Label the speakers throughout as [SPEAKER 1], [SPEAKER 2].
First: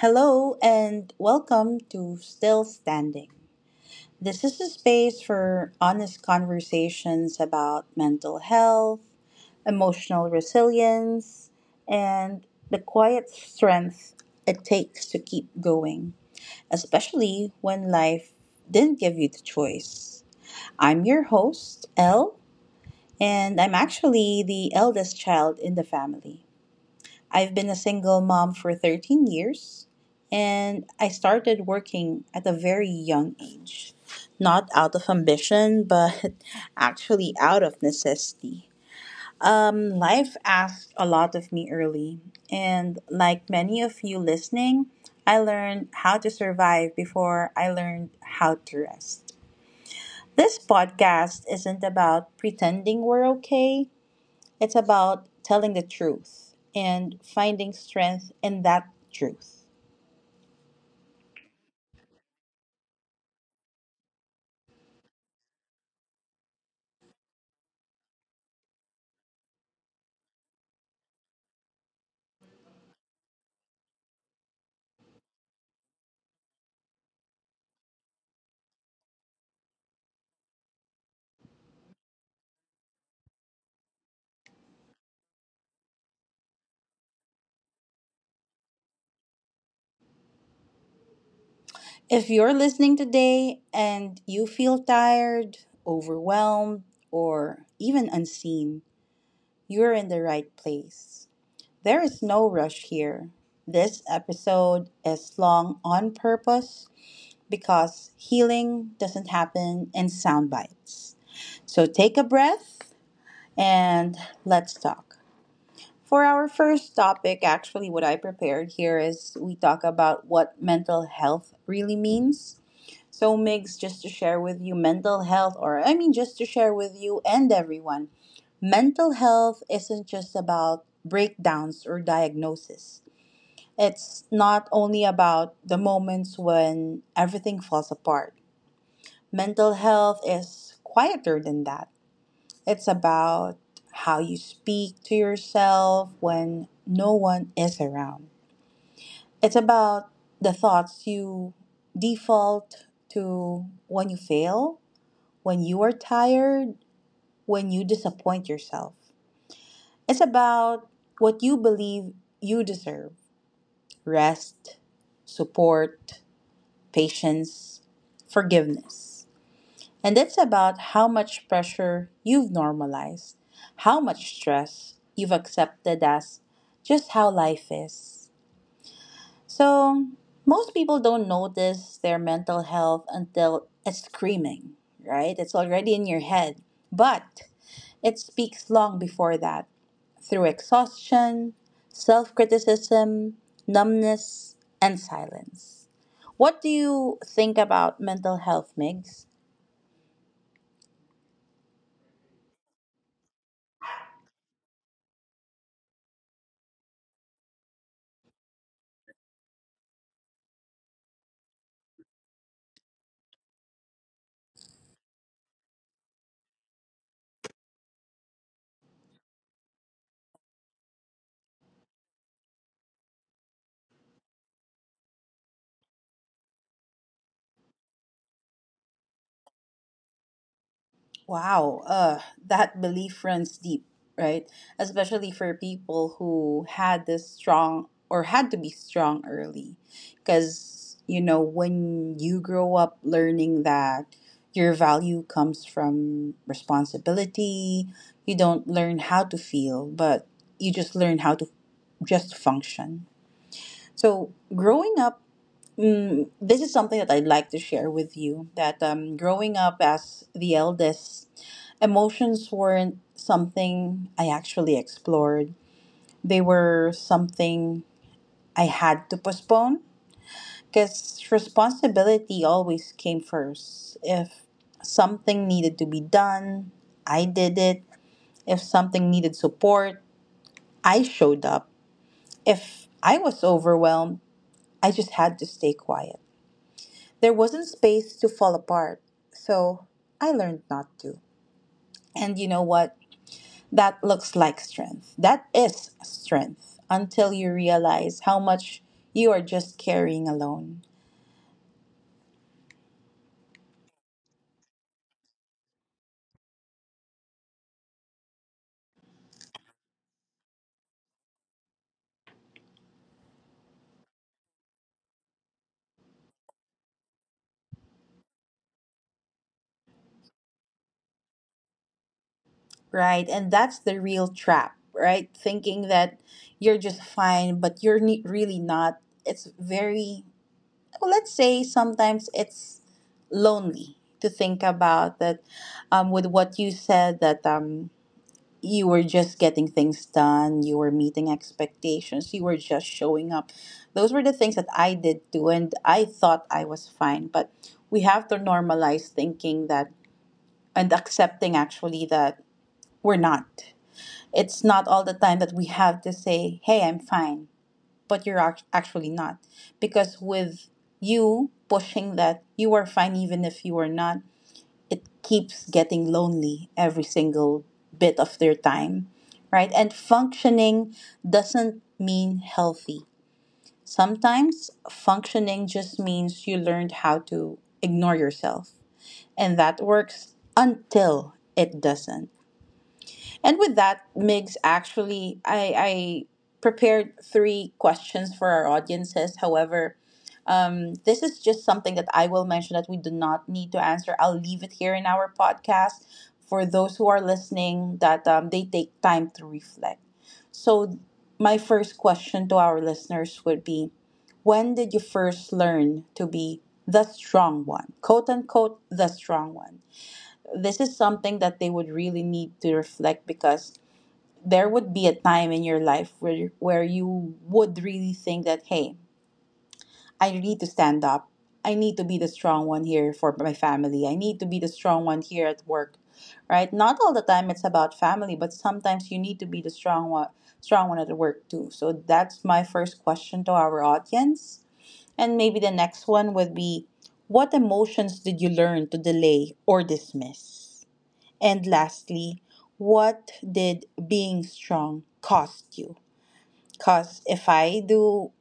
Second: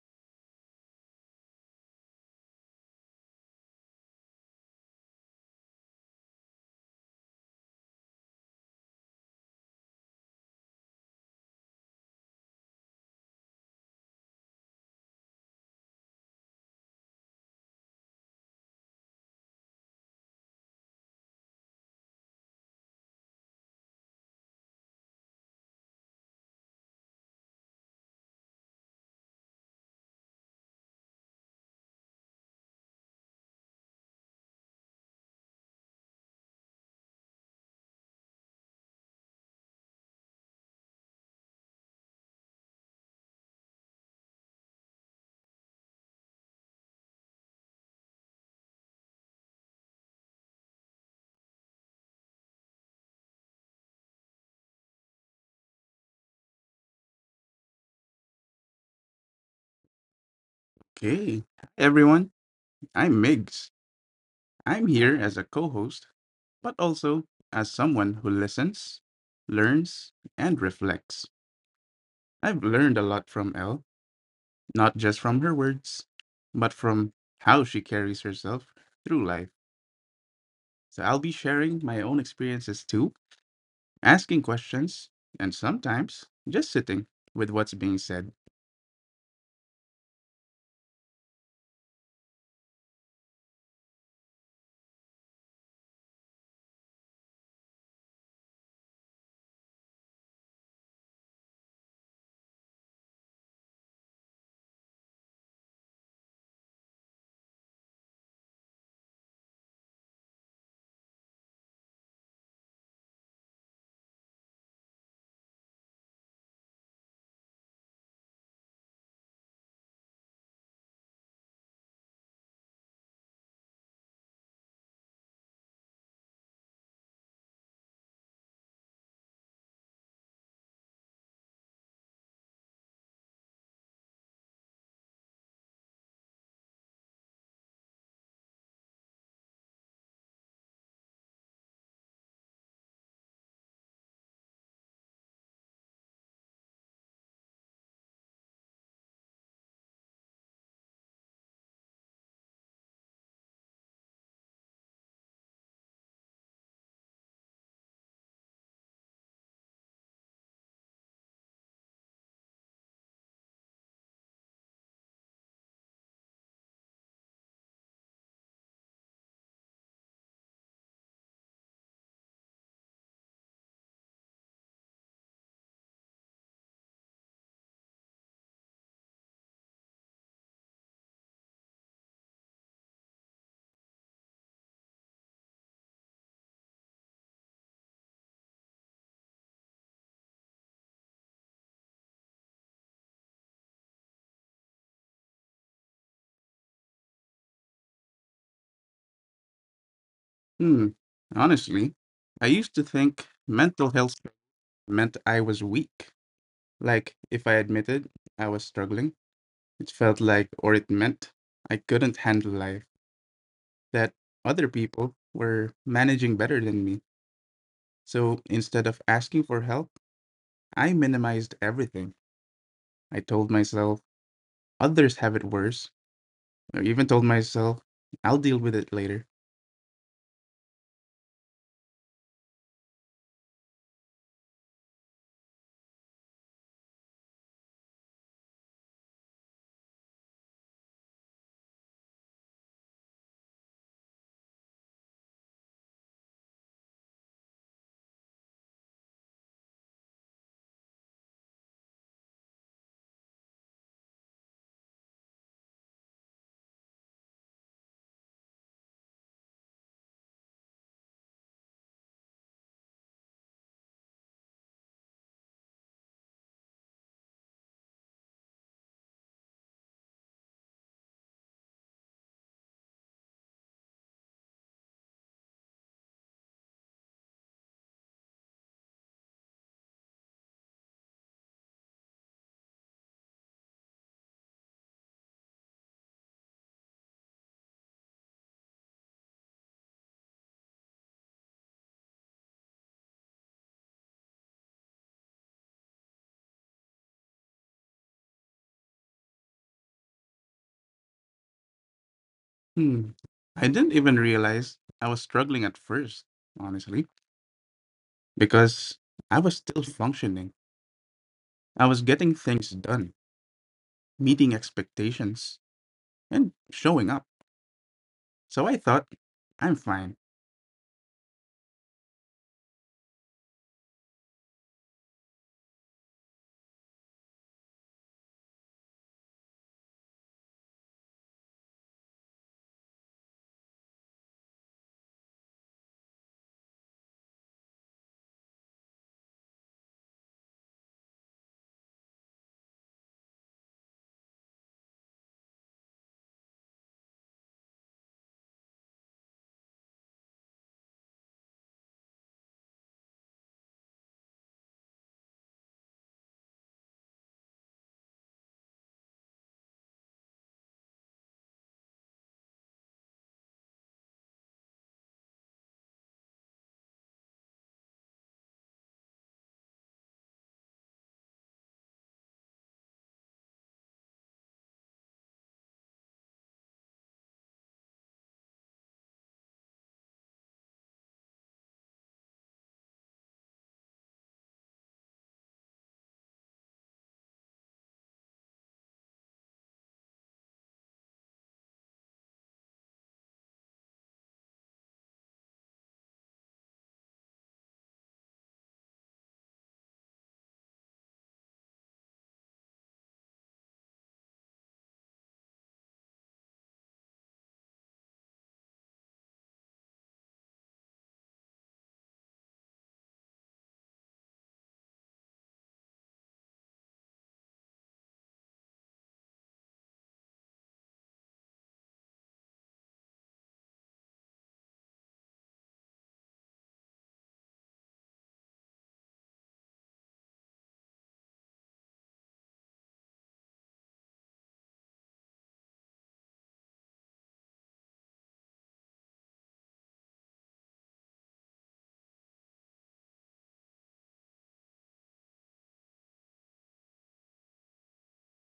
[SPEAKER 1] Hello and welcome to Still Standing. This is a space for honest conversations about mental health, emotional resilience, and the quiet strength it takes to keep going, especially when life didn't give you the choice. I'm your host, Elle, and I'm actually the eldest child in the family. I've been a single mom for 13 years, and I started working at a very young age. Not out of ambition, but actually out of necessity. Life asked a lot of me early, and like many of you listening, I learned how to survive before I learned how to rest. This podcast isn't about pretending we're okay. It's about telling the truth and finding strength in that truth.
[SPEAKER 2] Okay, everyone, I'm Migs. I'm here as a co host, but also as someone who listens, learns, and reflects. I've learned a lot from Elle, not just from her words, but from how she carries herself through life. So I'll be sharing my own experiences too, asking questions, and sometimes just sitting with what's being said.
[SPEAKER 1] If you're listening today and you feel tired, overwhelmed, or even unseen, you're in the right place. There is no rush here. This episode is long on purpose because healing doesn't happen in sound bites. So take a breath and let's talk. For our first topic, actually, what I prepared here is we talk about what mental health really means. So, Migs, just to share with you, mental health, or I mean, just to share with you and everyone, mental health isn't just about breakdowns or diagnosis. It's not only about the moments when everything falls apart. Mental health is quieter than that. It's about how you speak to yourself when no one is around. It's about the thoughts you default to when you fail, when you are tired, when you disappoint yourself. It's about what you believe you deserve: rest, support, patience, forgiveness. And it's about how much pressure you've normalized, how much stress you've accepted as just how life is. So, most people don't notice their mental health until it's screaming, right? It's already in your head. But it speaks long before that, through exhaustion, self criticism, numbness, and silence. What do you think about mental health, Migs?
[SPEAKER 2] Hmm, honestly, I used to think mental health meant I was weak. Like, if I admitted I was struggling, it felt like, or it meant, I couldn't handle life, that other people were managing better than me. So instead of asking for help, I minimized everything. I told myself, others have it worse. I even told myself, I'll deal with it later.
[SPEAKER 1] Wow, that belief runs deep, right? Especially for people who had this strong or had to be strong early. Because, you know, when you grow up learning that your value comes from responsibility, you don't learn how to feel, but you just learn how to just function. So, growing up. Mm, this is something that I'd like to share with you that growing up as the eldest, emotions weren't something I actually explored. They were something I had to postpone because responsibility always came first. If something needed to be done, I did it. If something needed support, I showed up. If I was overwhelmed, I just had to stay quiet. There wasn't space to fall apart. So I learned not to. And you know what? That looks like strength. That is strength until you realize how much you are just carrying alone,
[SPEAKER 2] Hmm. I didn't even realize I was struggling at first, honestly, because I was still functioning. I was getting things done, meeting expectations, and showing up. So I thought, I'm fine.
[SPEAKER 1] right? And that's the real trap, right? Thinking that you're just fine, but you're really not. It's very, well, let's say sometimes it's lonely to think about that, with what you said that. You were just getting things done, you were meeting expectations, you were just showing up. Those were the things that I did too, and I thought I was fine. But we have to normalize thinking that and accepting actually that we're not. It's not all the time that we have to say, hey, I'm fine, but you're actually not. Because with you pushing that you are fine even if you are not, it keeps getting lonely every single bit of their time, right? And functioning doesn't mean healthy. Sometimes functioning just means you learned how to ignore yourself, and that works until it doesn't. And with that, Migs, actually, I prepared three questions for our audiences. However, this is just something that I will mention that we do not need to answer. I'll leave it here in our podcast for those who are listening that they take time to reflect. So, my first question to our listeners would be: when did you first learn to be the strong one? Quote unquote, the strong one. This is something that they would really need to reflect because there would be a time in your life where you would really think that, hey, I need to stand up. I need to be the strong one here for my family. I need to be the strong one here at work. Right? Not all the time it's about family, but sometimes you need to be the strong one, strong one at work too. So that's my first question to our audience. And maybe the next one would be, what emotions did you learn to delay or dismiss? And lastly, what did being strong cost you? Because if I do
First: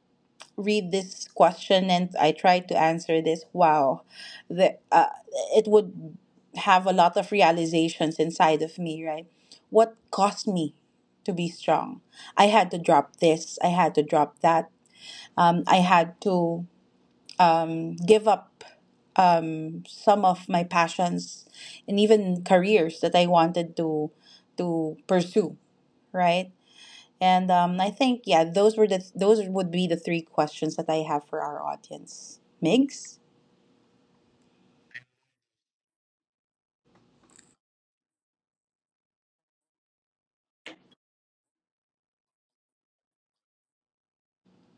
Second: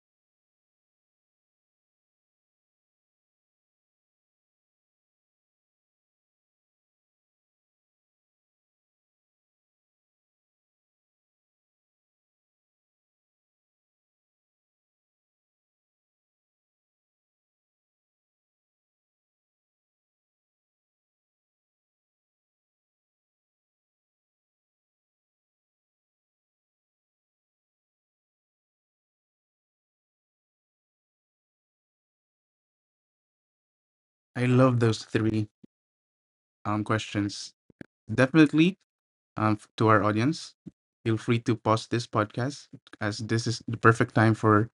[SPEAKER 1] read this question and I try to answer this, wow, the, uh, it would have a lot of realizations inside of me, right? What caused me to be strong? I had to drop this, I had to drop that. I had to give up some of my passions and even careers that I wanted to pursue, right? And I think yeah, those were the those would be the three questions that I have for our audience. Migs.
[SPEAKER 2] I love those three questions. Definitely, to our audience, feel free to pause this podcast as this is the perfect time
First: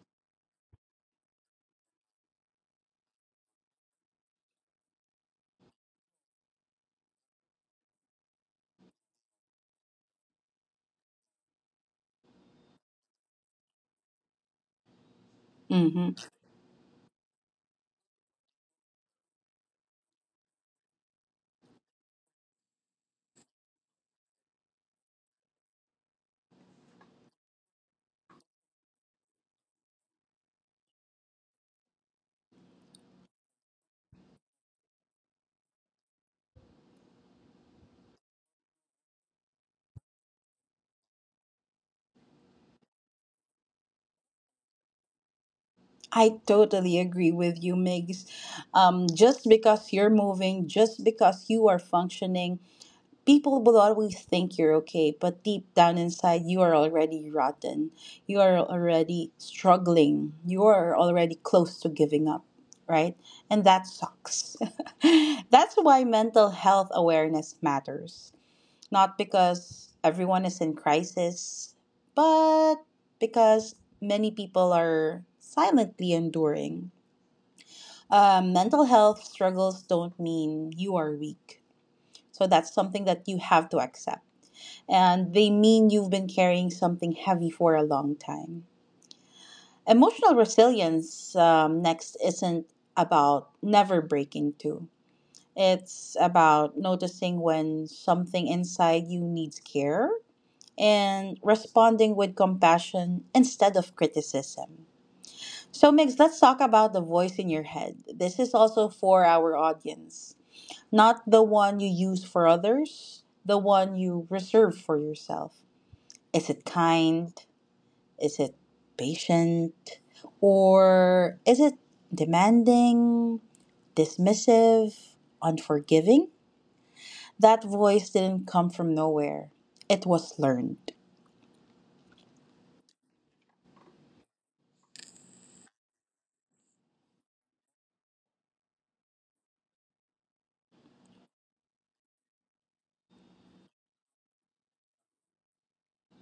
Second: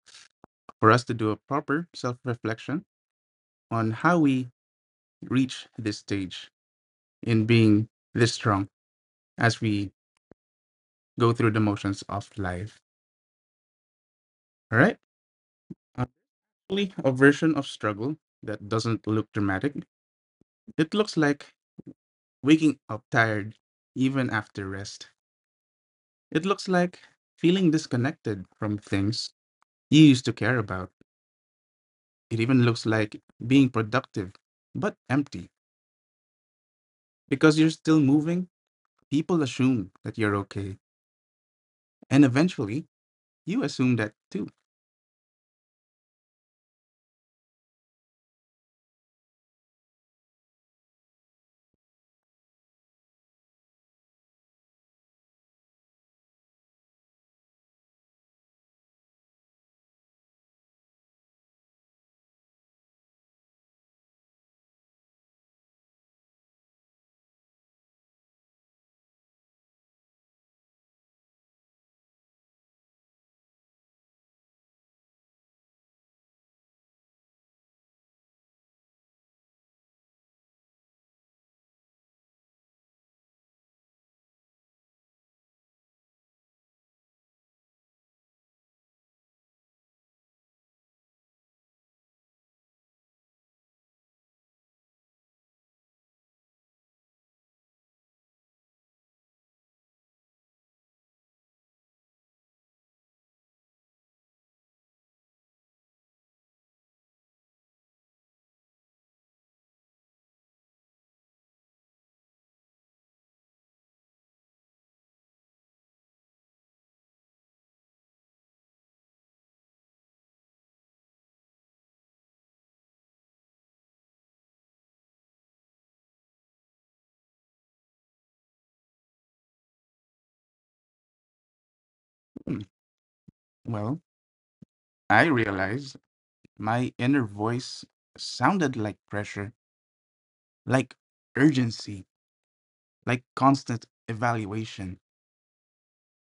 [SPEAKER 2] for us to do a proper self reflection on how we reach this stage in being this strong as we go through the motions of life. All right. Uh,
[SPEAKER 1] Mm-hmm.
[SPEAKER 2] Probably a version of struggle that doesn't look dramatic. It looks like waking up tired even after rest. It looks like feeling disconnected from things you used to care about. It even looks like being productive, but empty. Because you're still moving, people assume that you're okay. And eventually, you assume that too.
[SPEAKER 1] I totally agree with you, Migs. Just because you're moving, just because you are functioning, people will always think you're okay, but deep down inside, you are already rotten. You are already struggling. You are already close to giving up, right? And that sucks. That's why mental health awareness matters, not because everyone is in crisis, but because many people are silently enduring. Mental health struggles don't mean you are weak. So that's something that you have to accept. And they mean you've been carrying something heavy for a long time. Emotional resilience, next, isn't about never breaking too. It's about noticing when something inside you needs care and responding with compassion instead of criticism. So, Migs, let's talk about the voice in your head. This is also for our audience, not the one you use for others, the one you reserve for yourself. Is it kind? Is it patient? Or is it demanding, dismissive, unforgiving? That voice didn't come from nowhere, it was learned.
[SPEAKER 2] Hmm. Well, I realized my inner voice sounded like pressure, like urgency, like constant evaluation.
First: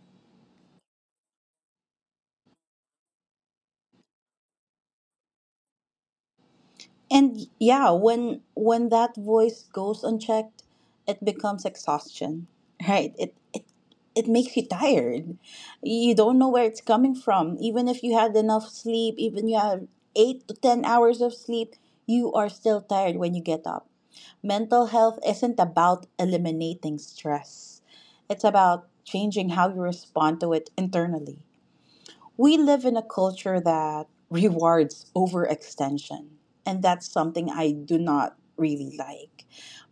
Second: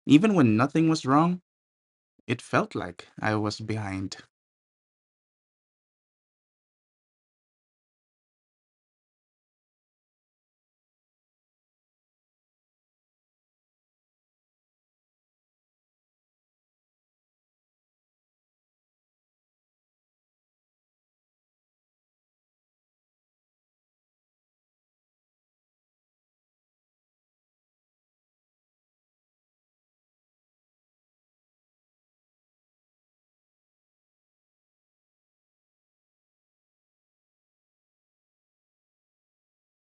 [SPEAKER 2] Even when nothing was wrong, it felt like I was behind.
[SPEAKER 1] And yeah, when that voice goes unchecked, it becomes exhaustion, right? It makes you tired. You don't know where it's coming from. Even if you had enough sleep, even you have 8 to 10 hours of sleep, you are still tired when you get up. Mental health isn't about eliminating stress. It's about changing how you respond to it internally. We live in a culture that rewards overextension, and that's something I do not really like.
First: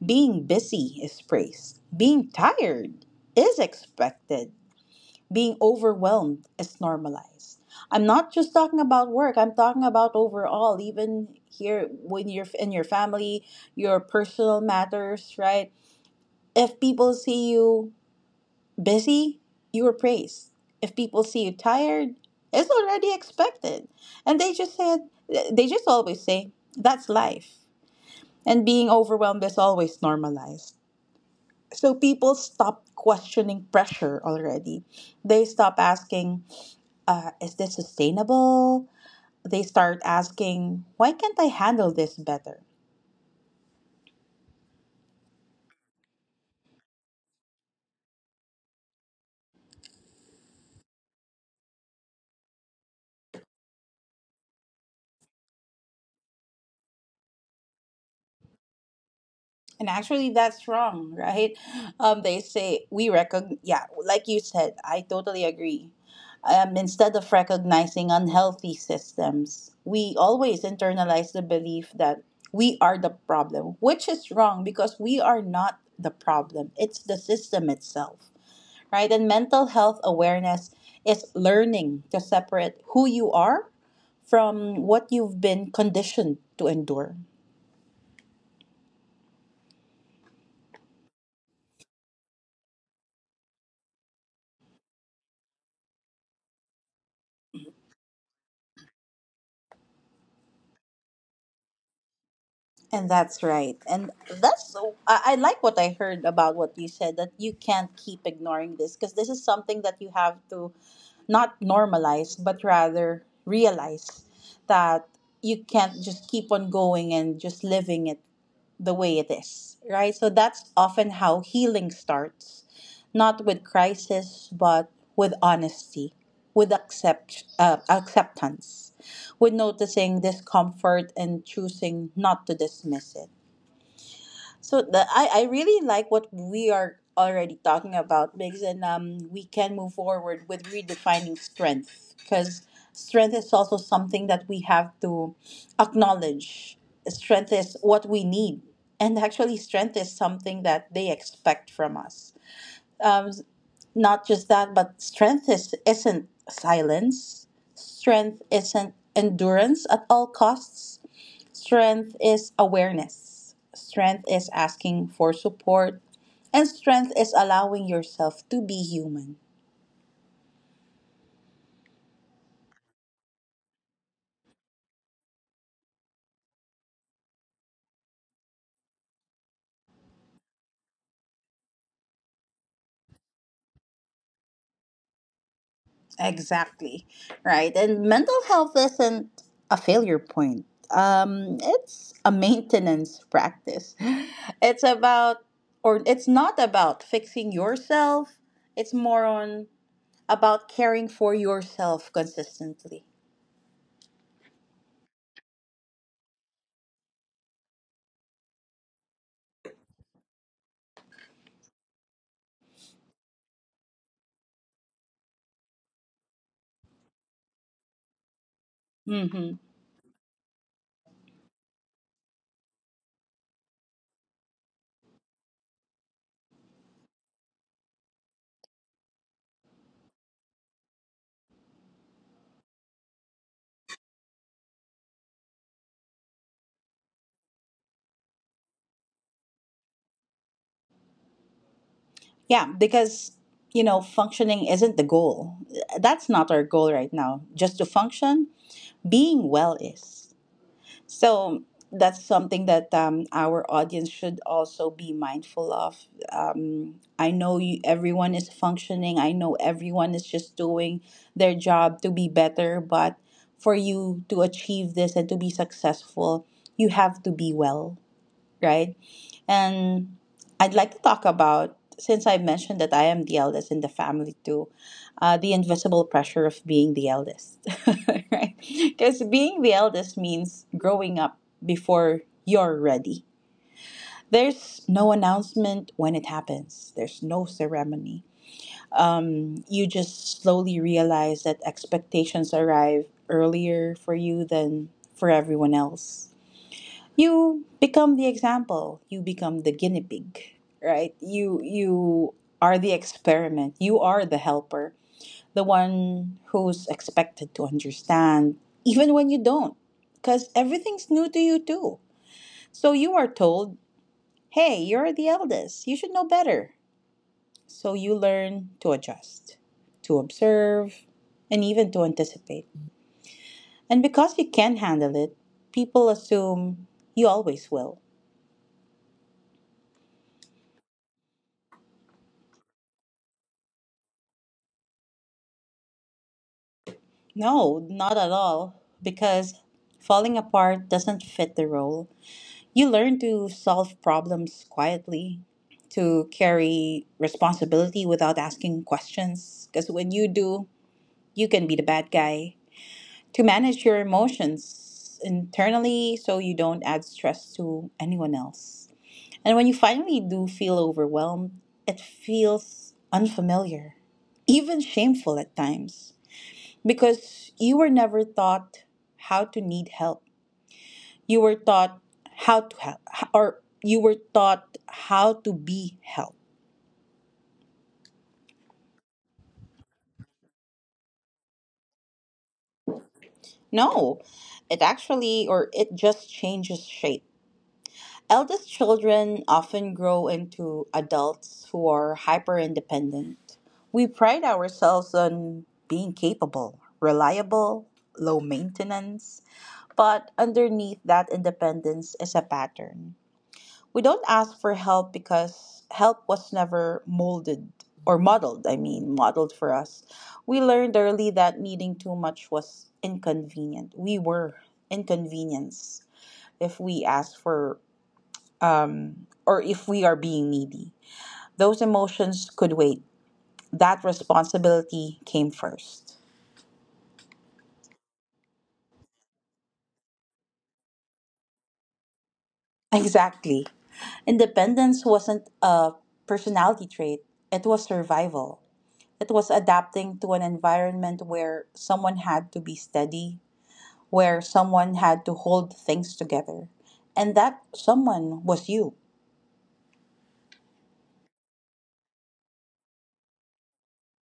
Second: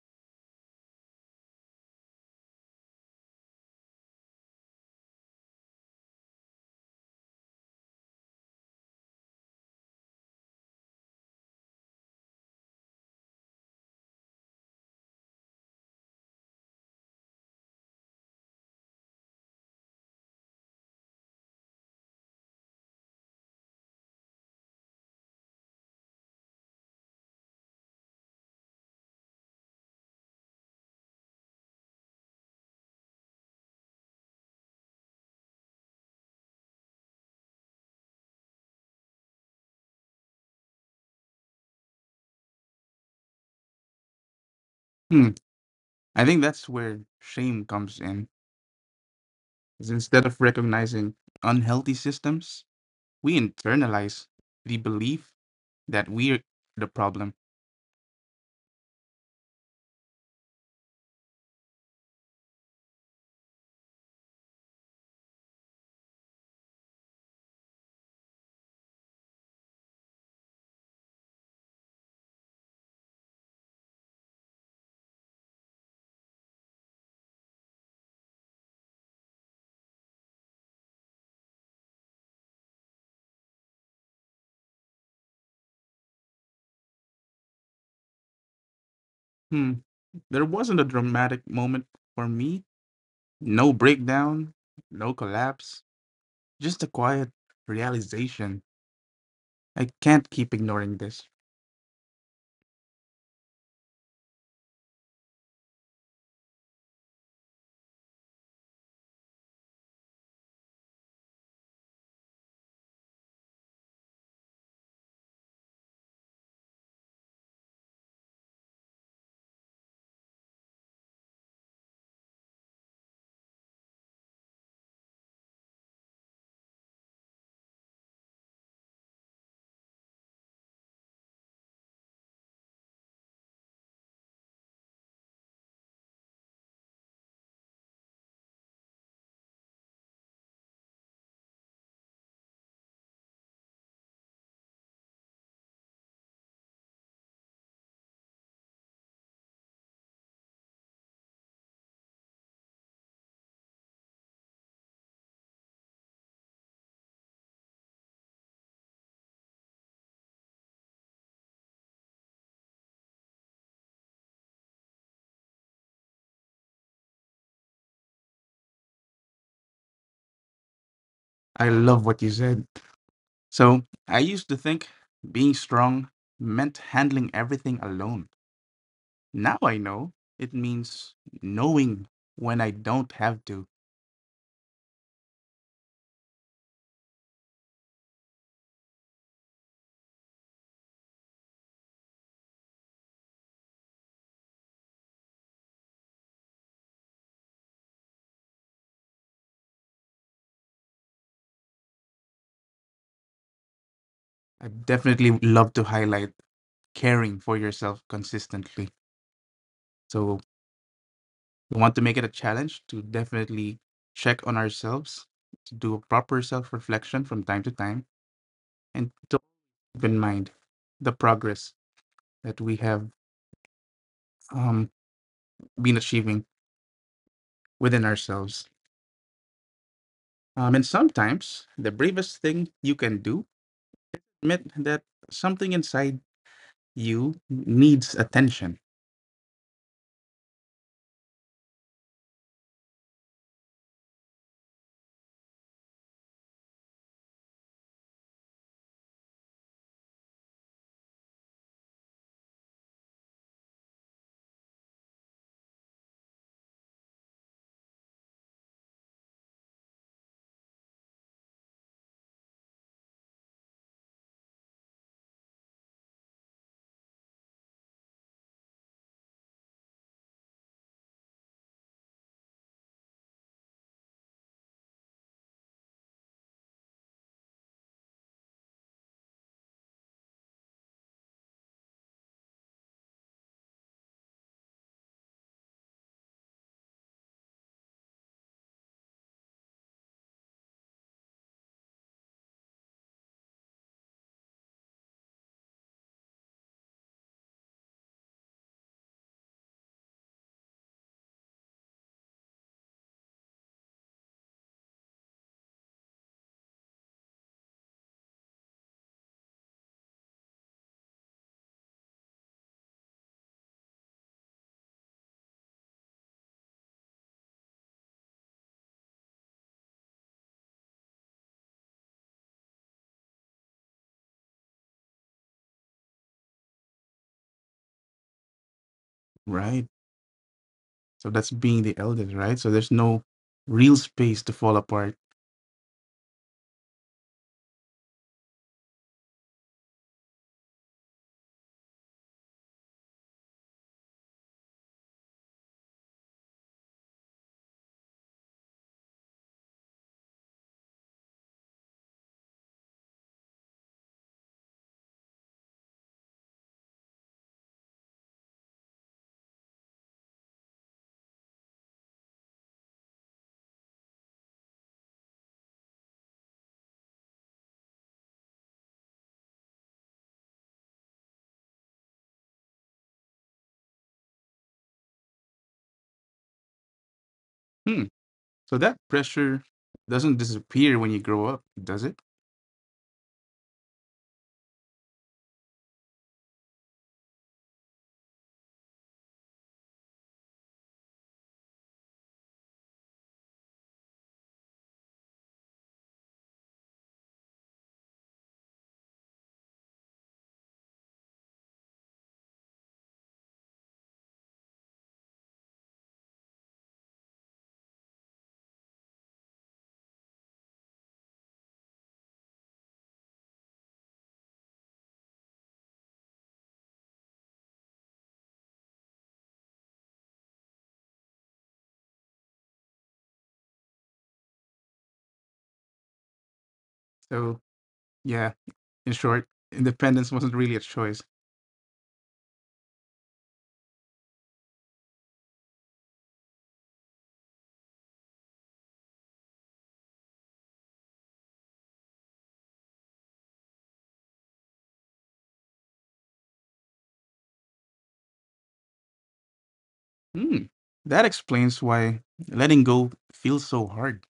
[SPEAKER 1] Being busy is praised, being tired is expected, being overwhelmed is normalized. I'm not just talking about work, I'm talking about overall, even here when you're in your family, your personal matters, right? If people see you busy, you are praised. If people see you tired, it's already expected. And they just said, they just always say, that's life. And being overwhelmed is always normalized. So people stop questioning pressure already. They stop asking, is this sustainable? They start asking, why can't I handle this better?
[SPEAKER 2] Hmm. I think that's where shame comes in is instead of recognizing unhealthy systems, we internalize the belief that we're the problem.
[SPEAKER 1] And actually, that's wrong, right? They say we recognize, yeah, like you said, I totally agree. Instead of recognizing unhealthy systems, we always internalize the belief that we are the problem, which is wrong because we are not the problem. It's the system itself, right? And mental health awareness is learning to separate who you are from what you've been conditioned to endure.
[SPEAKER 2] Hmm. There wasn't a dramatic moment for me. No breakdown, no collapse, just a quiet realization. I can't keep ignoring this.
[SPEAKER 1] And that's right. And that's, I like what I heard about what you said that you can't keep ignoring this because this is something that you have to not normalize but rather realize that you can't just keep on going and just living it the way it is, right? So that's often how healing starts, not with crisis but with honesty, with acceptance, with noticing discomfort and choosing not to dismiss it. So I really like what we are already talking about because, and we can move forward with redefining strength because strength is also something that we have to acknowledge. Strength is what we need. And actually, strength is something that they expect from us. Um, Not just that, but isn't silence. Strength isn't endurance at all costs. Strength is awareness. Strength is asking for support. And strength is allowing yourself to be human.
[SPEAKER 2] I love what you said. So I used to think being strong meant handling everything alone. Now I know it means knowing when I don't have to.
[SPEAKER 1] Exactly. Right. And mental health isn't a failure point, it's a maintenance practice. It's about, or it's not about fixing yourself, it's more on about caring for yourself consistently.
[SPEAKER 2] I definitely would love to highlight caring for yourself consistently. So we want to make it a challenge to definitely check on ourselves, to do a proper self reflection from time to time, and to
[SPEAKER 1] Mhm.
[SPEAKER 2] keep in mind the progress that we have um, been achieving within ourselves. And sometimes the bravest thing you can do, admit that something inside you needs attention,
[SPEAKER 1] Yeah, because you know, functioning isn't the goal. That's not our goal right now. Just to function, being well is. So that's something that our audience should also be mindful of. I know you, everyone is functioning. I know everyone is just doing their job to be better, but for you to achieve this and to be successful, you have to be well, right? And I'd like to talk about, since I mentioned that I am the eldest in the family too, the invisible pressure of being the eldest, right? Because being the eldest means growing up before you're ready. There's no announcement when it happens, there's no ceremony. You just slowly realize that expectations arrive earlier for you than for everyone else. You become the example, you become the guinea pig, right? You are the experiment, you are the helper, the one who's expected to understand even when you don't, because everything's new to you too. So you are told, hey, you're the eldest, you should know better. So you learn to adjust, to observe, and even to anticipate. And because you can handle it, people assume you always will.
[SPEAKER 2] right? So that's being the eldest, right? So there's no real space to fall apart.
[SPEAKER 1] No, not at all. Because falling apart doesn't fit the role. You learn to solve problems quietly, to carry responsibility without asking questions. Because when you do, you can be the bad guy. To manage your emotions internally so you don't add stress to anyone else. And when you finally do feel overwhelmed, it feels unfamiliar, even shameful at times, because you were never taught how to need help. You were taught how to help, or you were taught how to be helped.
[SPEAKER 2] Hmm. So that pressure doesn't disappear when you grow up, does it?
[SPEAKER 1] No, it actually, or it just changes shape. Eldest children often grow into adults who are hyper independent. We pride ourselves on being capable, reliable, low maintenance, but underneath that independence is a pattern. We don't ask for help because help was never molded, or modeled, I mean, modeled for us. We learned early that needing too much was inconvenient. We were inconvenienced if we ask for or if we are being needy. Those emotions could wait. That responsibility came first.
[SPEAKER 2] So yeah, in short, independence wasn't really a choice.
[SPEAKER 1] Exactly. Independence wasn't a personality trait, it was survival. It was adapting to an environment where someone had to be steady, where someone had to hold things together. And that someone was you.
[SPEAKER 2] Hmm. That explains why letting go feels so hard.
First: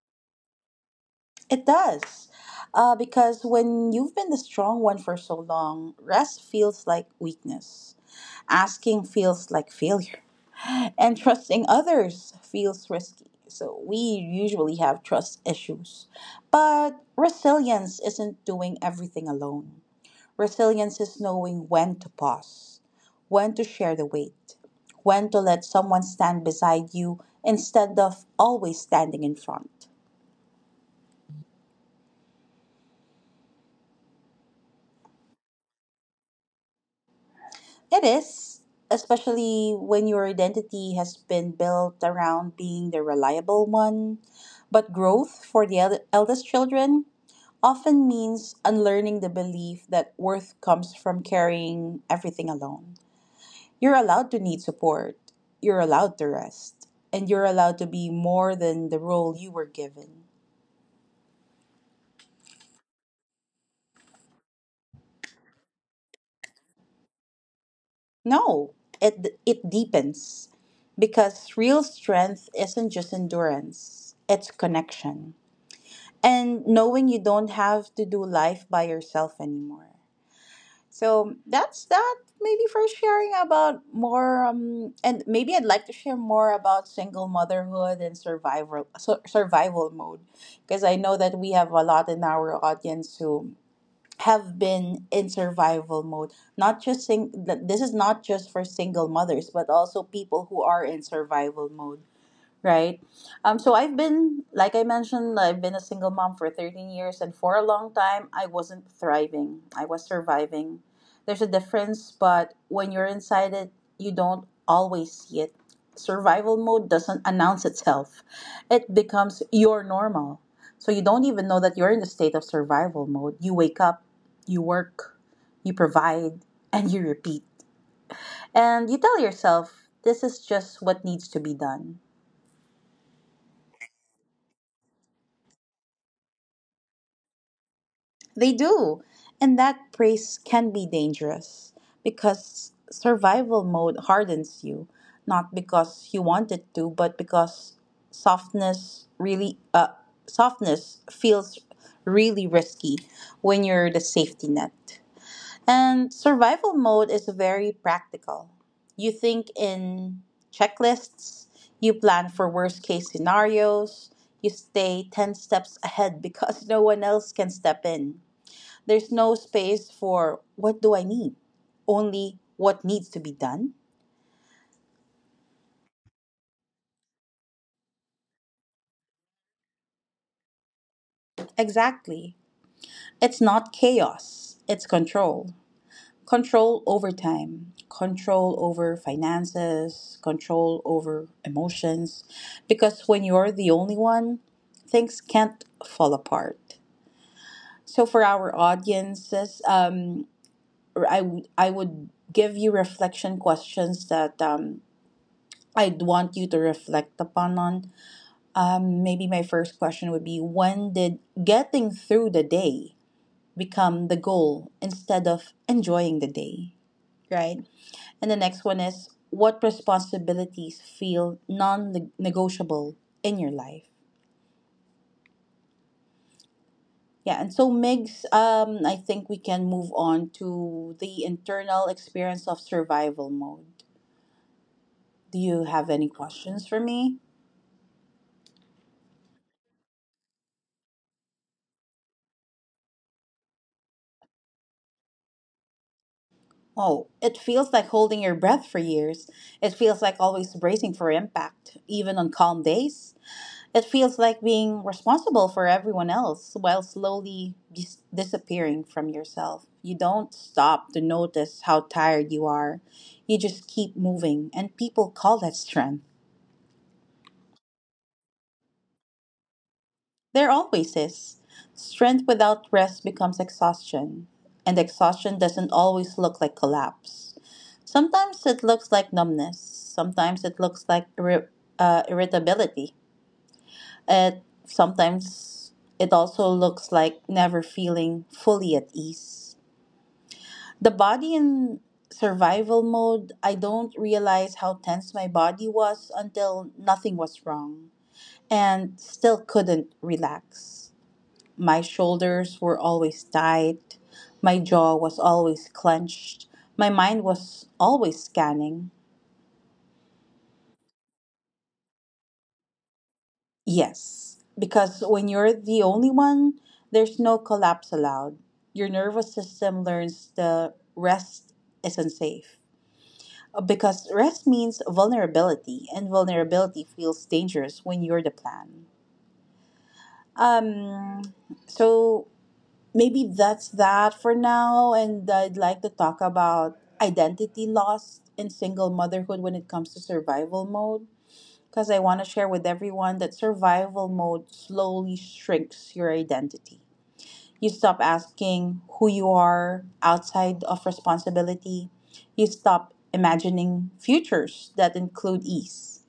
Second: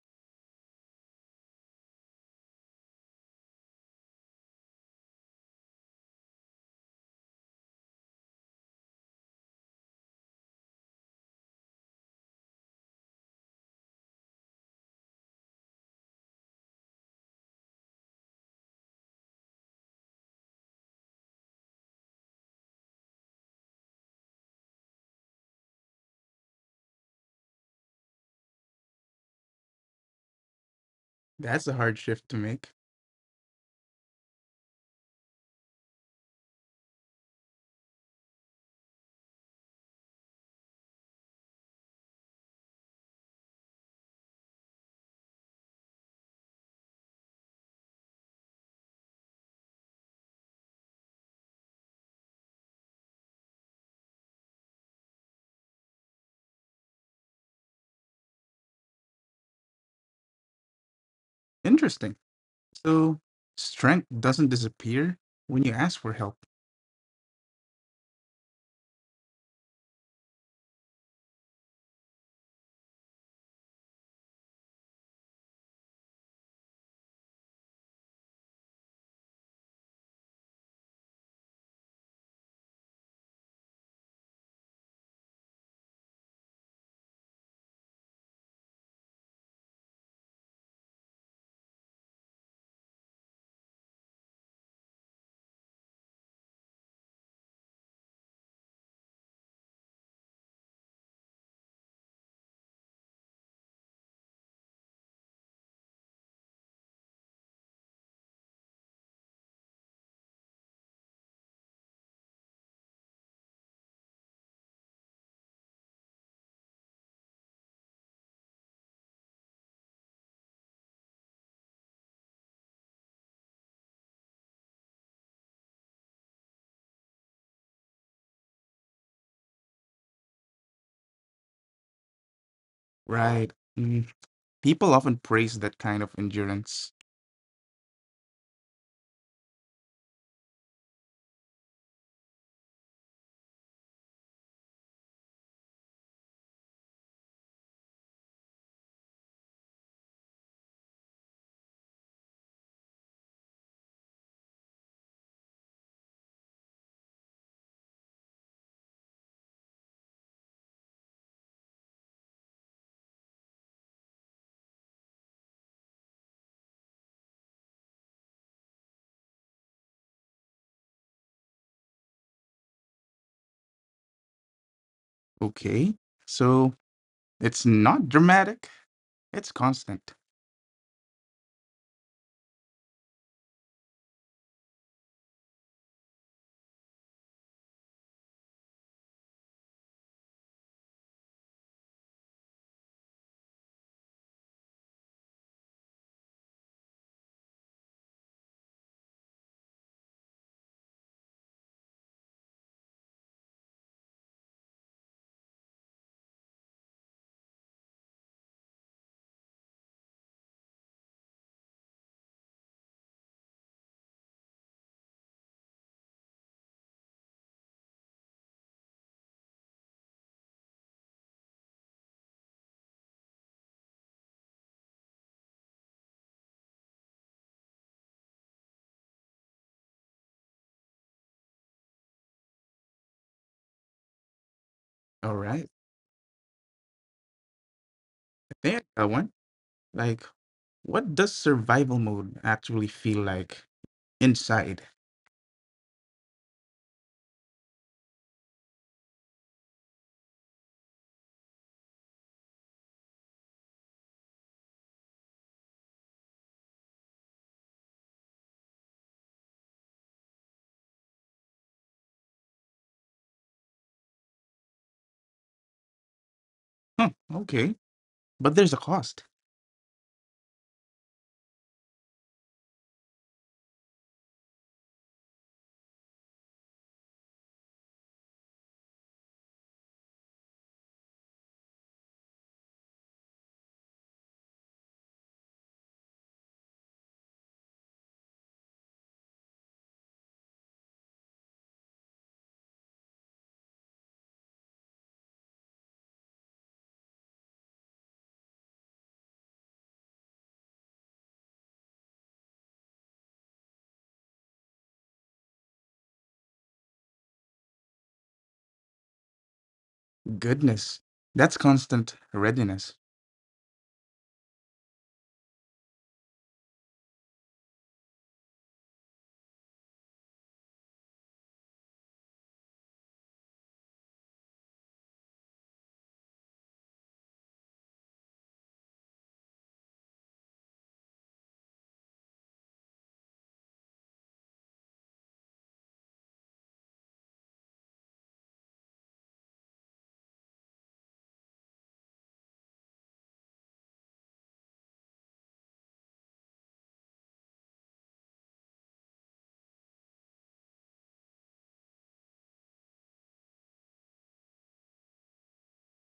[SPEAKER 1] It does. Because when you've been the strong one for so long, rest feels like weakness. Asking feels like failure. And trusting others feels risky. So we usually have trust issues. But resilience isn't doing everything alone. Resilience is knowing when to pause, when to share the weight, when to let someone stand beside you instead of always standing in front.
[SPEAKER 2] That's a hard shift to make.
[SPEAKER 1] It is, especially when your identity has been built around being the reliable one. But growth for the eldest children often means unlearning the belief that worth comes from carrying everything alone. You're allowed to need support, you're allowed to rest, and you're allowed to be more than the role you were given.
[SPEAKER 2] Interesting. So strength doesn't disappear when you ask for help.
[SPEAKER 1] No, it deepens because real strength isn't just endurance, it's connection. And knowing you don't have to do life by yourself anymore. So that's that. Maybe for sharing about more, and maybe I'd like to share more about single motherhood and survival survival mode, because I know that we have a lot in our audience who have been in survival mode. Not just this is not just for single mothers, but also people who are in survival mode. Right. So I've been, like I mentioned, I've been a single mom for 13 years, and for a long time, I wasn't thriving. I was surviving. There's a difference, but when you're inside it, you don't always see it. Survival mode doesn't announce itself, it becomes your normal. So you don't even know that you're in the state of survival mode. You wake up, you work, you provide, and you repeat. And you tell yourself, this is just what needs to be done.
[SPEAKER 2] Right. Mm. People often praise that kind of endurance.
[SPEAKER 1] They do. And that praise can be dangerous because survival mode hardens you, not because you wanted to, but because softness really softness feels really risky when you're the safety net. And survival mode is very practical. You think in checklists, you plan for worst case scenarios, you stay 10 steps ahead because no one else can step in. There's no space for what do I need? Only what needs to be done?
[SPEAKER 2] Okay. So it's not dramatic. It's constant.
[SPEAKER 1] Exactly. It's not chaos, it's control. Control over time, control over finances, control over emotions. Because when you're the only one, things can't fall apart. So for our audiences, I would give you reflection questions that I'd want you to reflect upon on. Maybe my first question would be, when did getting through the day become the goal instead of enjoying the day, right? And the next one is, what responsibilities feel non negotiable in your life? Yeah, and so Migs, I think we can move on to the internal experience of survival mode.
[SPEAKER 2] All
[SPEAKER 1] Do you
[SPEAKER 2] right.
[SPEAKER 1] have any questions for me?
[SPEAKER 2] I think I got one. Like, what does survival mode actually feel like inside?
[SPEAKER 1] Oh, it feels like holding your breath for years. It feels like always bracing for impact, even on calm days. It feels like being responsible for everyone else while slowly disappearing from yourself. You don't stop to notice how tired you are. You just keep moving, and people call that strength.
[SPEAKER 2] Hmm. Okay. But there's a cost.
[SPEAKER 1] There always is. Strength without rest becomes exhaustion, and exhaustion doesn't always look like collapse. Sometimes it looks like numbness, sometimes it looks like irritability. It sometimes, it also looks like never feeling fully at ease. The body in survival mode, I don't realize how tense my body was until nothing was wrong and still couldn't relax. My shoulders were always tight. My jaw was always clenched. My mind was always scanning.
[SPEAKER 2] Goodness. That's constant readiness.
[SPEAKER 1] Yes, because when you're the only one, there's no collapse allowed. Your nervous system learns the rest isn't safe. Because rest means vulnerability, and vulnerability feels dangerous when you're the plan. Um, so maybe that's that for now. And I'd like to talk about identity loss in single motherhood when it comes to survival mode. Because I want to share with everyone that survival mode slowly shrinks your identity. You stop asking who you are outside of responsibility. You stop imagining futures that include ease.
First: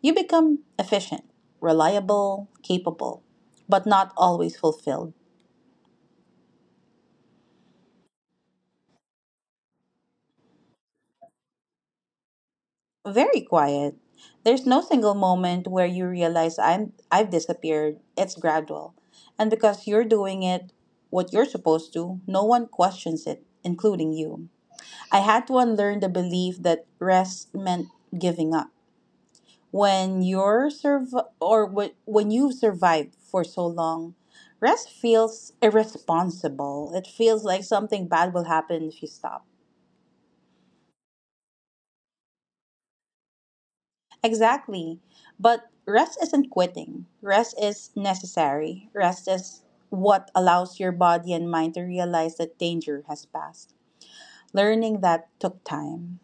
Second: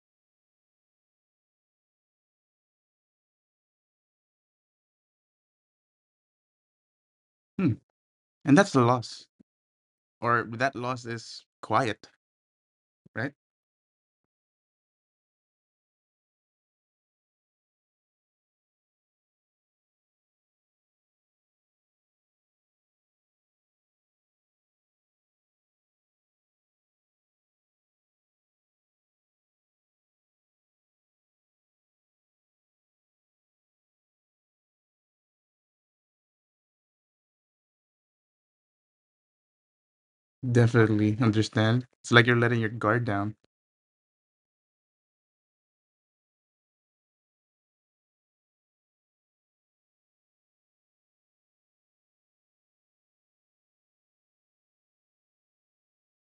[SPEAKER 1] You become efficient, reliable, capable, but not always fulfilled.
[SPEAKER 2] Hmm. And that's a loss. Or that loss is quiet, right?
[SPEAKER 1] Very quiet. There's no single moment where you realize I've disappeared. It's gradual. And because you're doing it what you're supposed to, no one questions it, including you. I had to unlearn the belief that rest meant giving up. When you're serv or wh- when you've survived for so long, rest feels irresponsible. It feels like something bad will happen if you stop.
[SPEAKER 2] Definitely understand. It's like you're letting your guard down.
[SPEAKER 1] Exactly. But rest isn't quitting. Rest is necessary. Rest is what allows your body and mind to realize that danger has passed. Learning that took time.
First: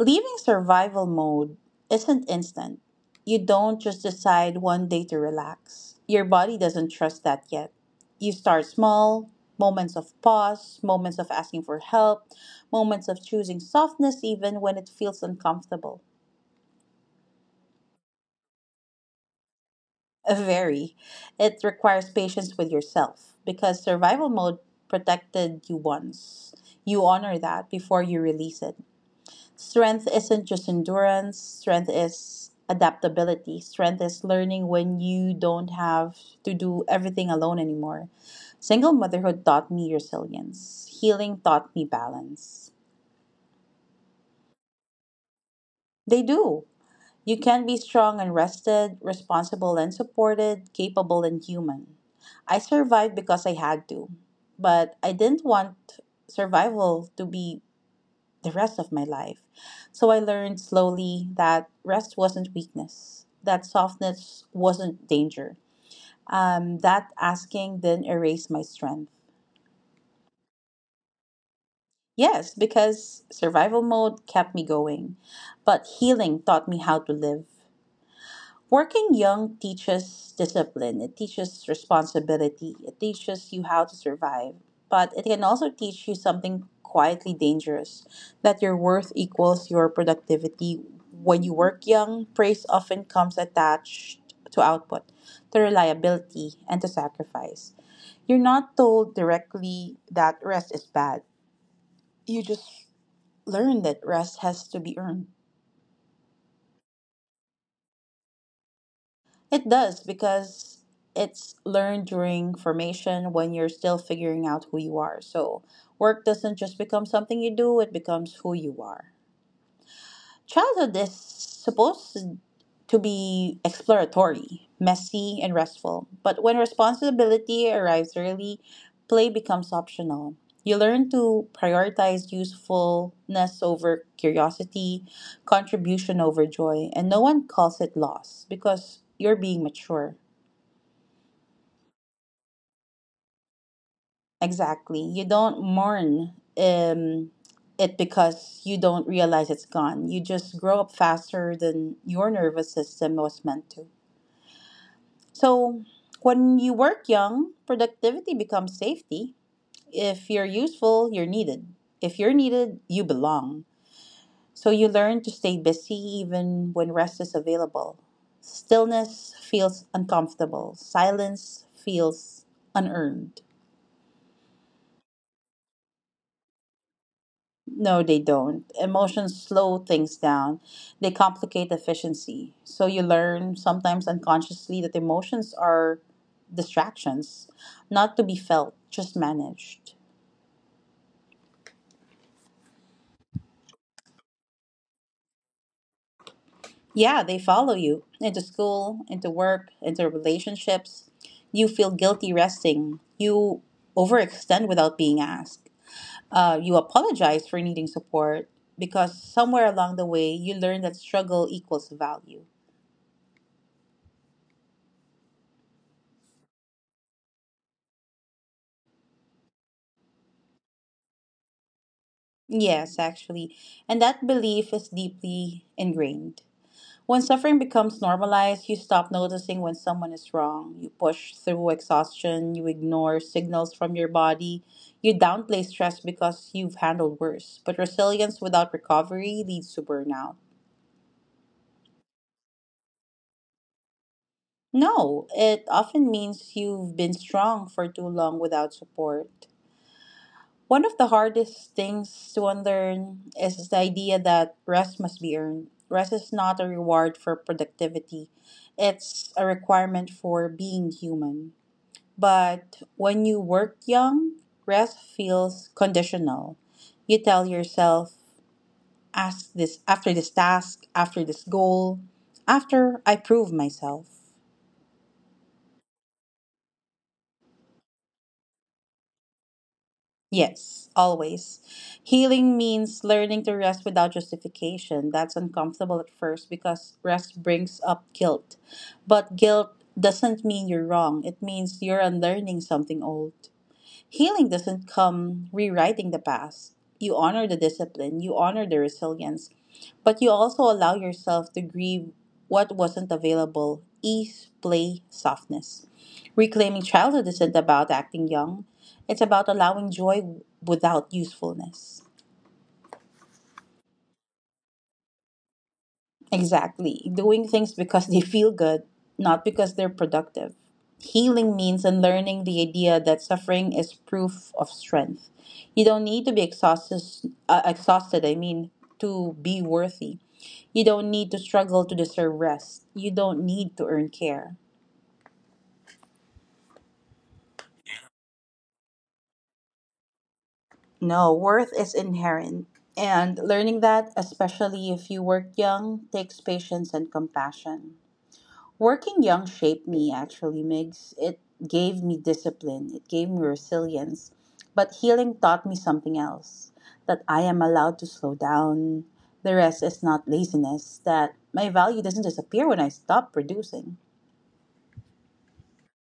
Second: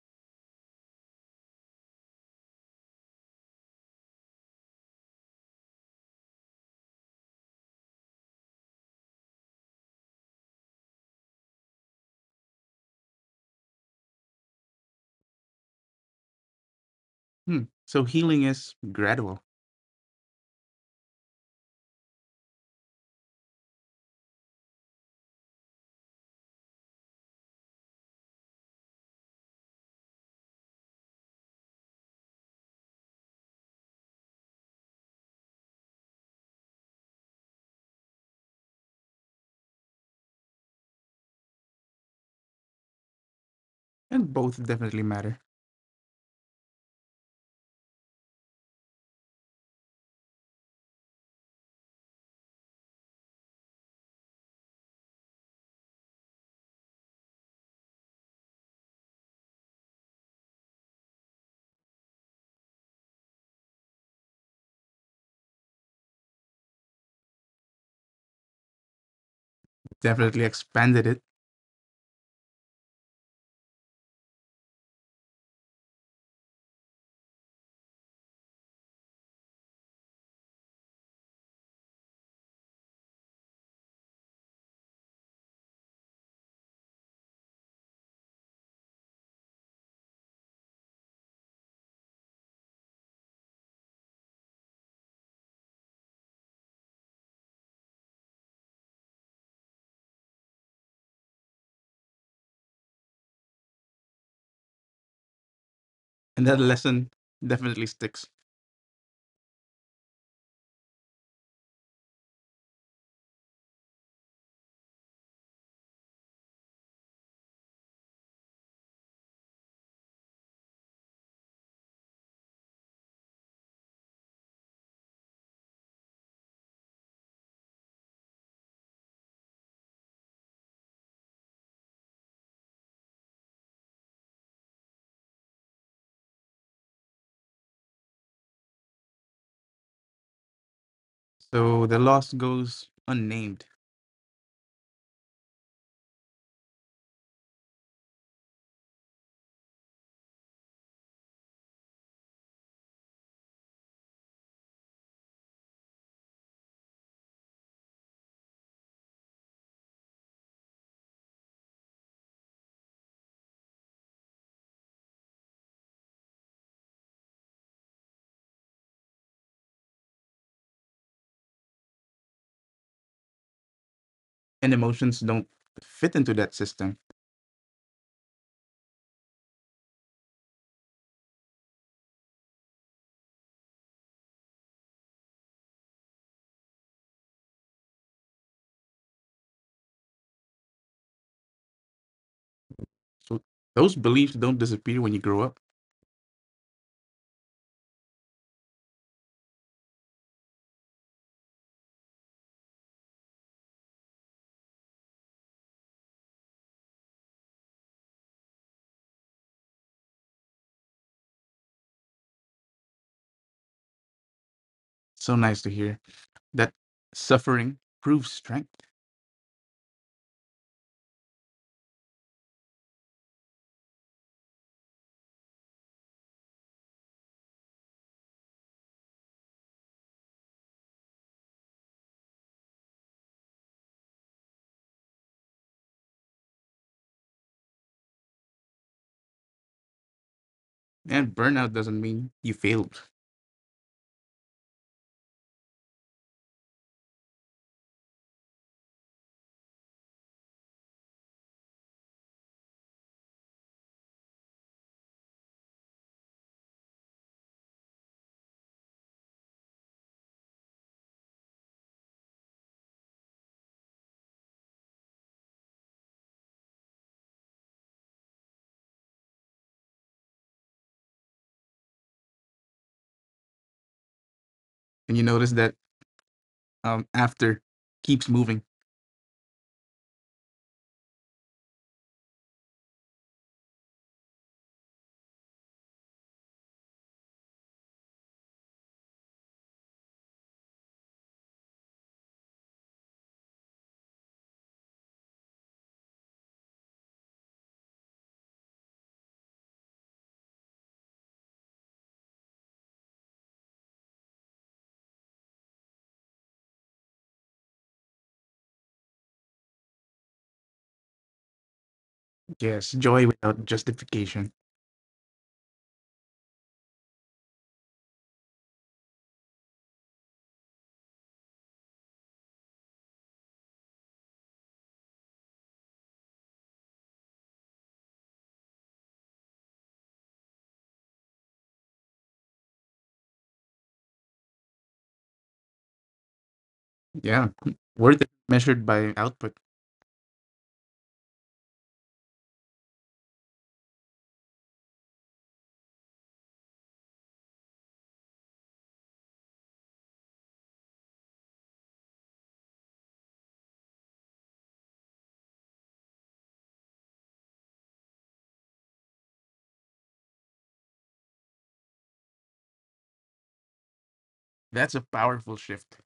[SPEAKER 1] Leaving survival mode isn't instant. You don't just decide one day to relax. Your body doesn't trust that yet. You start small, moments of pause, moments of asking for help, moments of choosing softness even when it feels uncomfortable.
[SPEAKER 2] Hmm. So healing is gradual.
[SPEAKER 1] Very. It requires patience with yourself because survival mode protected you once. You honor that before you release it. Strength isn't just endurance, strength is adaptability. Strength is learning when you don't have to do everything alone anymore. Single motherhood taught me resilience, healing taught me balance.
[SPEAKER 2] And both definitely matter.
[SPEAKER 1] They do. You can be strong and rested, responsible and supported, capable and human. I survived because I had to, but I didn't want survival to be the rest of my life. So I learned slowly that rest wasn't weakness, that softness wasn't danger, that asking didn't erase my strength.
[SPEAKER 2] Definitely expanded it.
[SPEAKER 1] Yes, because survival mode kept me going, but healing taught me how to live. Working young teaches discipline, it teaches responsibility, it teaches you how to survive, but it can also teach you something quietly dangerous, that your worth equals your productivity. When you work young, praise often comes attached to output, to reliability, and to sacrifice. You're not told directly that rest is bad, you just learn that rest has to be earned.
[SPEAKER 2] And that lesson definitely sticks.
[SPEAKER 1] It does because it's learned during formation when you're still figuring out who you are. So work doesn't just become something you do, it becomes who you are. Childhood is supposed to be exploratory, messy, and restful. But when responsibility arrives early, play becomes optional. You learn to prioritize usefulness over curiosity, contribution over joy, and no one calls it loss because you're being mature.
[SPEAKER 2] So the loss goes unnamed,
[SPEAKER 1] Exactly. You don't mourn it because you don't realize it's gone. You just grow up faster than your nervous system was meant to. So, when you work young, productivity becomes safety. If you're useful, you're needed. If you're needed, you belong. So, you learn to stay busy even when rest is available. Stillness feels uncomfortable, silence feels unearned.
[SPEAKER 2] and emotions don't fit into that system.
[SPEAKER 1] No, they don't. Emotions slow things down. They complicate efficiency. So you learn, sometimes unconsciously, that emotions are distractions, not to be felt, just managed.
[SPEAKER 2] So those beliefs don't disappear when you grow up.
[SPEAKER 1] Yeah, they follow you into school, into work, into relationships. You feel guilty resting. You overextend without being asked. You apologize for needing support because somewhere along the way you learn that struggle equals value.
[SPEAKER 2] So nice to hear that suffering proves strength,
[SPEAKER 1] Yes, actually. And that belief is deeply ingrained. When suffering becomes normalized, you stop noticing when someone is wrong. You push through exhaustion, you ignore signals from your body, you downplay stress because you've handled worse. But resilience without recovery leads to burnout.
[SPEAKER 2] and burnout doesn't mean you failed.
[SPEAKER 1] No, it often means you've been strong for too long without support. One of the hardest things to unlearn is the idea that rest must be earned. Rest is not a reward for productivity, it's a requirement for being human. But when you work young, rest feels conditional. You tell yourself, ask this after this task, after this goal, after I prove myself.
[SPEAKER 2] And you notice that after keeps moving.
[SPEAKER 1] Yes, always. Healing means learning to rest without justification. That's uncomfortable at first because rest brings up guilt. But guilt doesn't mean you're wrong, it means you're unlearning something old. Healing doesn't come rewriting the past. You honor the discipline, you honor the resilience, but you also allow yourself to grieve what wasn't available. Ease, play, softness. Reclaiming childhood isn't about acting young, it's about allowing joy without usefulness.
[SPEAKER 2] Yes, joy without justification.
[SPEAKER 1] Exactly. Doing things because they feel good, not because they're productive. Healing means unlearning the idea that suffering is proof of strength. You don't need to be exhausted, exhausted, I mean, to be worthy. You don't need to struggle to deserve rest. You don't need to earn care.
[SPEAKER 2] Yeah, worth it measured by output.
[SPEAKER 1] No, worth is inherent. And learning that, especially if you work young, takes patience and compassion. Working young shaped me actually, Migs. It gave me discipline, it gave me resilience. But healing taught me something else that I am allowed to slow down. The rest is not laziness, that my value doesn't disappear when I stop producing.
[SPEAKER 2] That's a powerful shift.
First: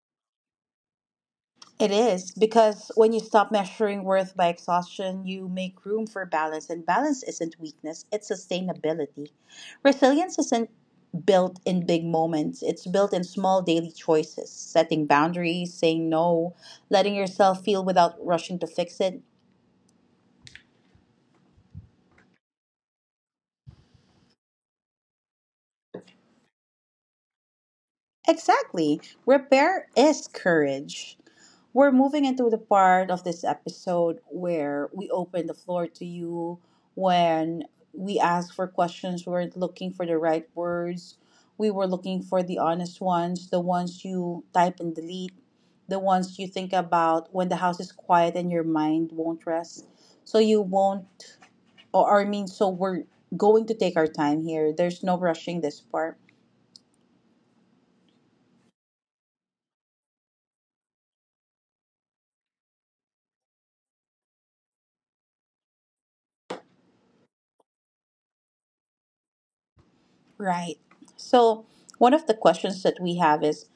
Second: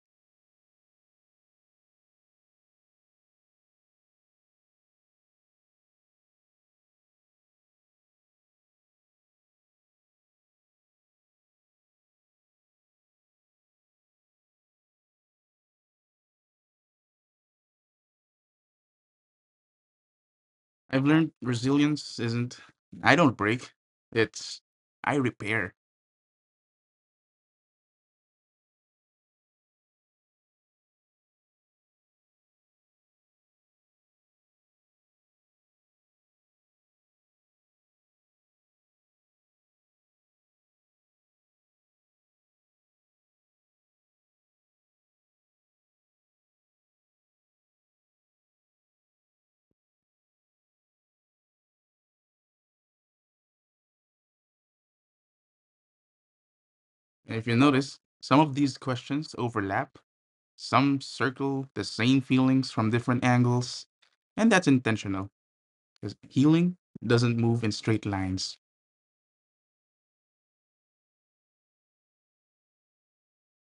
[SPEAKER 1] It is because when you stop measuring worth by exhaustion, you make room for balance, and balance isn't weakness, it's sustainability. Resilience isn't built in big moments, it's built in small daily choices, setting boundaries, saying no, letting yourself feel without rushing to fix it.
[SPEAKER 2] I've learned resilience isn't. I don't break. It's I repair.
[SPEAKER 1] Exactly. Repair is courage. We're moving into the part of this episode where we open the floor to you when we ask for questions. We weren't looking for the right words. We were looking for the honest ones, the ones you type and delete, the ones you think about when the house is quiet and your mind won't rest. So you won't, or I mean, so we're going to take our time here. There's no rushing this part.
[SPEAKER 2] And if you notice, some of these questions overlap. Some circle the same feelings from different angles, and that's intentional because healing doesn't move in straight lines.
[SPEAKER 1] Right. So, one of the questions that we have is,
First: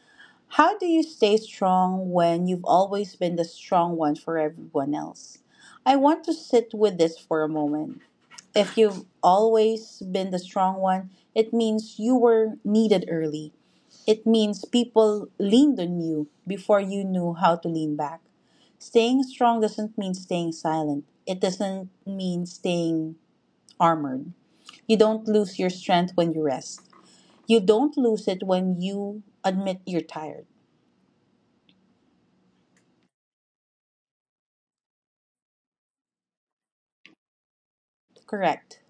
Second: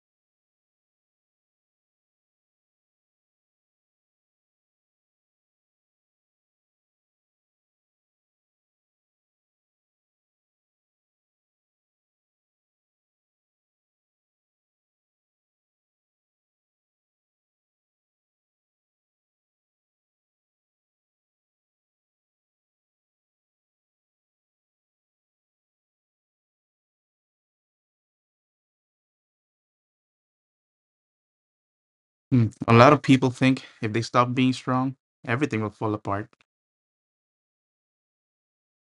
[SPEAKER 1] how do you stay strong when you've always been the strong one for everyone else? I want to sit with this for a moment. If you've always been the strong one, it means you were needed early. It means people leaned on you before you knew how to lean back. Staying strong doesn't mean staying silent, it doesn't mean staying armored. You don't lose your strength when you rest. You don't lose it when you admit you're tired.
[SPEAKER 2] Hmm. A lot of people think if they stop being strong, everything will fall apart.
[SPEAKER 1] Correct.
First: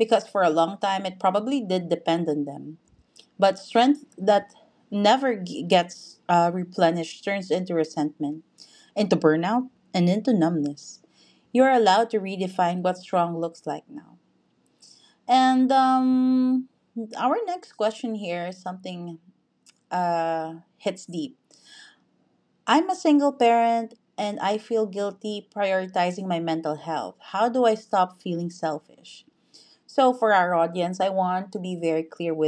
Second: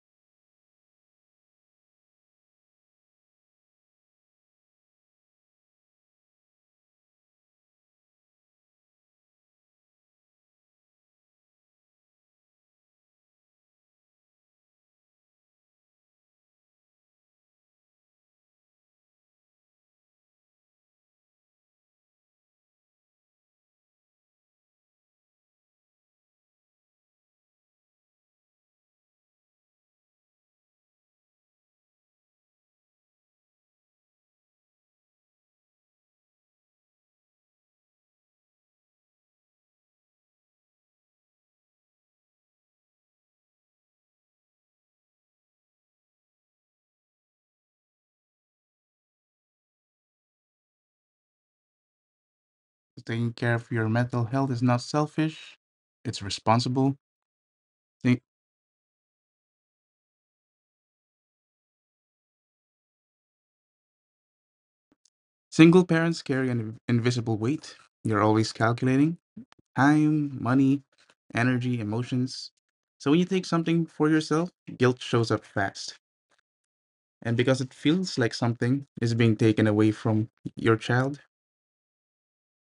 [SPEAKER 1] Because for a long time, it probably did depend on them. But strength that never g- gets replenished turns into resentment, into burnout, and into numbness. You're allowed to redefine what strong looks like now. And Our next question here is something hits deep. I'm a single parent and I feel guilty prioritizing my mental health. How do I stop feeling selfish? So, for our audience, I want to be very clear with.
[SPEAKER 2] Taking care of your mental health is not selfish, it's responsible. Think- Single parents carry an invisible weight. You're always calculating time, money, energy, emotions. So when you take something for yourself, guilt shows up fast, and because it feels like something is being taken away from your child,